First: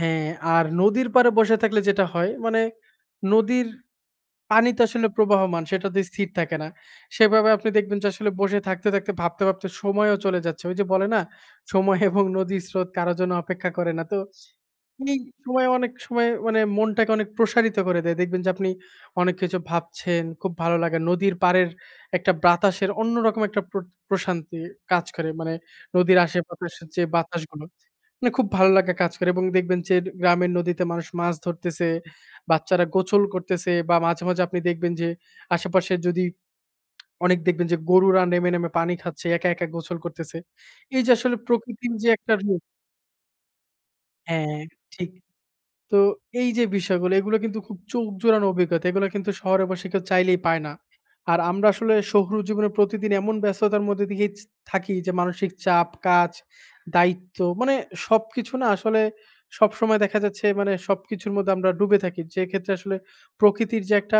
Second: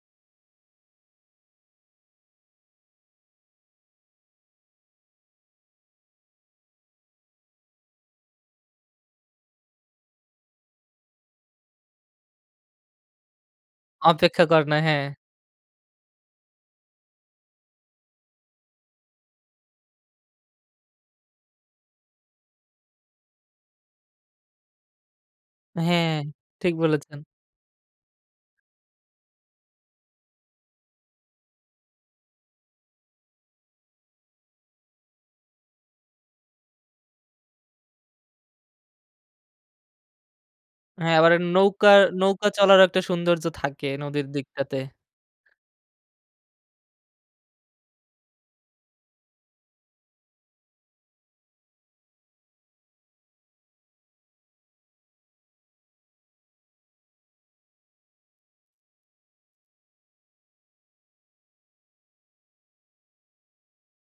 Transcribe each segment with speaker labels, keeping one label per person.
Speaker 1: হ্যাঁ, আর নদীর পাড়ে বসে থাকলে যেটা হয়, মানে নদীর পানি তো আসলে প্রবাহমান। সেটাতে স্থির থাকে না। সেভাবে আপনি দেখবেন যে, আসলে বসে থাকতে, থাকতে ভাবতে, ভাবতে সময়ও চলে যাচ্ছে। ওই যে বলে না? সময় এবং নদীর স্রোত কারো জন্য অপেক্ষা করে না। তো
Speaker 2: অপেক্ষা করে না, হ্যাঁ।
Speaker 1: এই সময়, অনেক সময় মানে মনটাকে অনেক প্রসারিত করে দেয়। দেখবেন যে, আপনি অনেক কিছু ভাবছেন। খুব ভালো লাগে নদীর পাড়ের একটা বাতাসের অন্য রকম একটা প্র প্রশান্তি কাজ করে, মানে
Speaker 2: হ্যাঁ,
Speaker 1: নদীর
Speaker 2: ঠিক
Speaker 1: আশেপাশের যে
Speaker 2: বলেছেন।
Speaker 1: বাতাসগুলো মানে খুব ভালো লাগে কাজ করে, এবং দেখবেন যে গ্রামের নদীতে মানুষ মাছ ধরতেছে, বাচ্চারা গোসল করতেছে, বা মাঝে, মাঝে আপনি দেখবেন যে, আশেপাশের যদি অনেক দেখবেন, যে গরুরা নেমে, নেমে পানি খাচ্ছে, একা, একা গোছল করতেছে। এই যে
Speaker 2: হ্যাঁ,
Speaker 1: আসলে
Speaker 2: এবারে
Speaker 1: প্রকৃতির
Speaker 2: নৌকার
Speaker 1: যে একটা
Speaker 2: নৌকা
Speaker 1: জি।
Speaker 2: চলার একটা সৌন্দর্য থাকে নদীর
Speaker 1: হ্যাঁ,
Speaker 2: দিকটাতে।
Speaker 1: ঠিক। তো এই যে বিষয়গুলো এগুলো কিন্তু খুব চোখ জোড়ানো অভিজ্ঞতা, এগুলো কিন্তু শহরবাসী কেউ চাইলেই পায় না। আর আমরা আসলে শহুর জীবনে প্রতিদিন এমন ব্যস্ততার মধ্যে দিয়েই জ থাকি। যে, মানসিক চাপ, কাজ, দায়িত্ব মানে সবকিছু না আসলে, সবসময় দেখা যাচ্ছে, মানে সবকিছুর মধ্যে আমরা ডুবে থাকি। যেক্ষেত্রে আসলে প্রকৃতির যে একটা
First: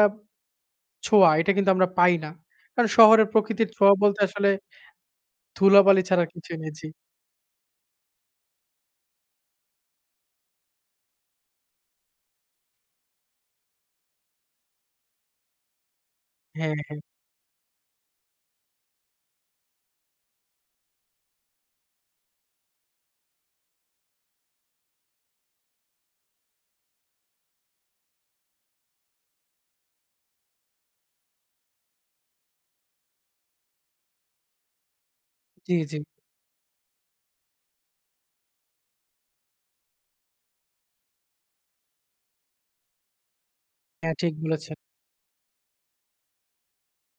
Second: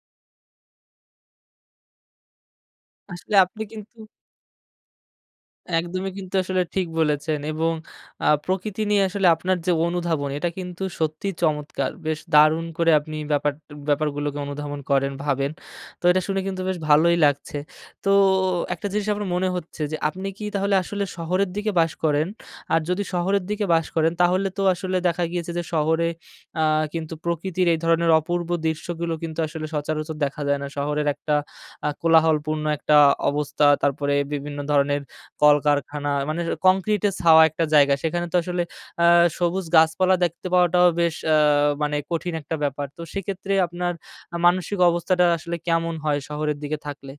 Speaker 1: ছোঁয়া, এটা কিন্তু আমরা পাই না। কারণ শহরের
Speaker 2: আসলে আপনি
Speaker 1: প্রকৃতির ছোঁয়া
Speaker 2: কিন্তু
Speaker 1: বলতে আসলে ধুলাবালি
Speaker 2: একদমই,
Speaker 1: ছাড়া
Speaker 2: কিন্তু
Speaker 1: কিছু
Speaker 2: আসলে
Speaker 1: নেই।
Speaker 2: ঠিক
Speaker 1: জি।
Speaker 2: বলেছেন এবং আ প্রকৃতি নিয়ে আসলে আপনার যে অনুধাবন। এটা কিন্তু সত্যিই চমৎকার! বেশ দারুণ করে আপনি ব্যাপার ব্যাপারগুলোকে অনুধাবন করেন, ভাবেন, তো এটা শুনে কিন্তু
Speaker 1: হ্যাঁ,
Speaker 2: বেশ
Speaker 1: হ্যাঁ।
Speaker 2: ভালোই লাগছে। তো একটা জিনিস আপনার মনে হচ্ছে যে, আপনি কি তাহলে আসলে শহরের দিকে বাস করেন? আর যদি শহরের দিকে বাস করেন, তাহলে তো আসলে দেখা গিয়েছে যে, শহরে আ কিন্তু প্রকৃতির এই ধরনের অপূর্ব দৃশ্যগুলো কিন্তু আসলে সচরাচর দেখা যায় না। শহরের একটা আ কোলাহলপূর্ণ একটা অবস্থা, তারপরে বিভিন্ন ধরনের
Speaker 1: জি, জি।
Speaker 2: কলকারখানা, মানে কংক্রিট এ ছাওয়া একটা জায়গা। সেখানে তো আসলে আ সবুজ গাছপালা দেখতে পাওয়াটাও বেশ আ মানে কঠিন একটা ব্যাপার। তো সেক্ষেত্রে আপনার
Speaker 1: হ্যাঁ, ঠিক
Speaker 2: আ
Speaker 1: বলেছেন।
Speaker 2: মানসিক অবস্থাটা আসলে কেমন হয়, শহরের দিকে থাকলে?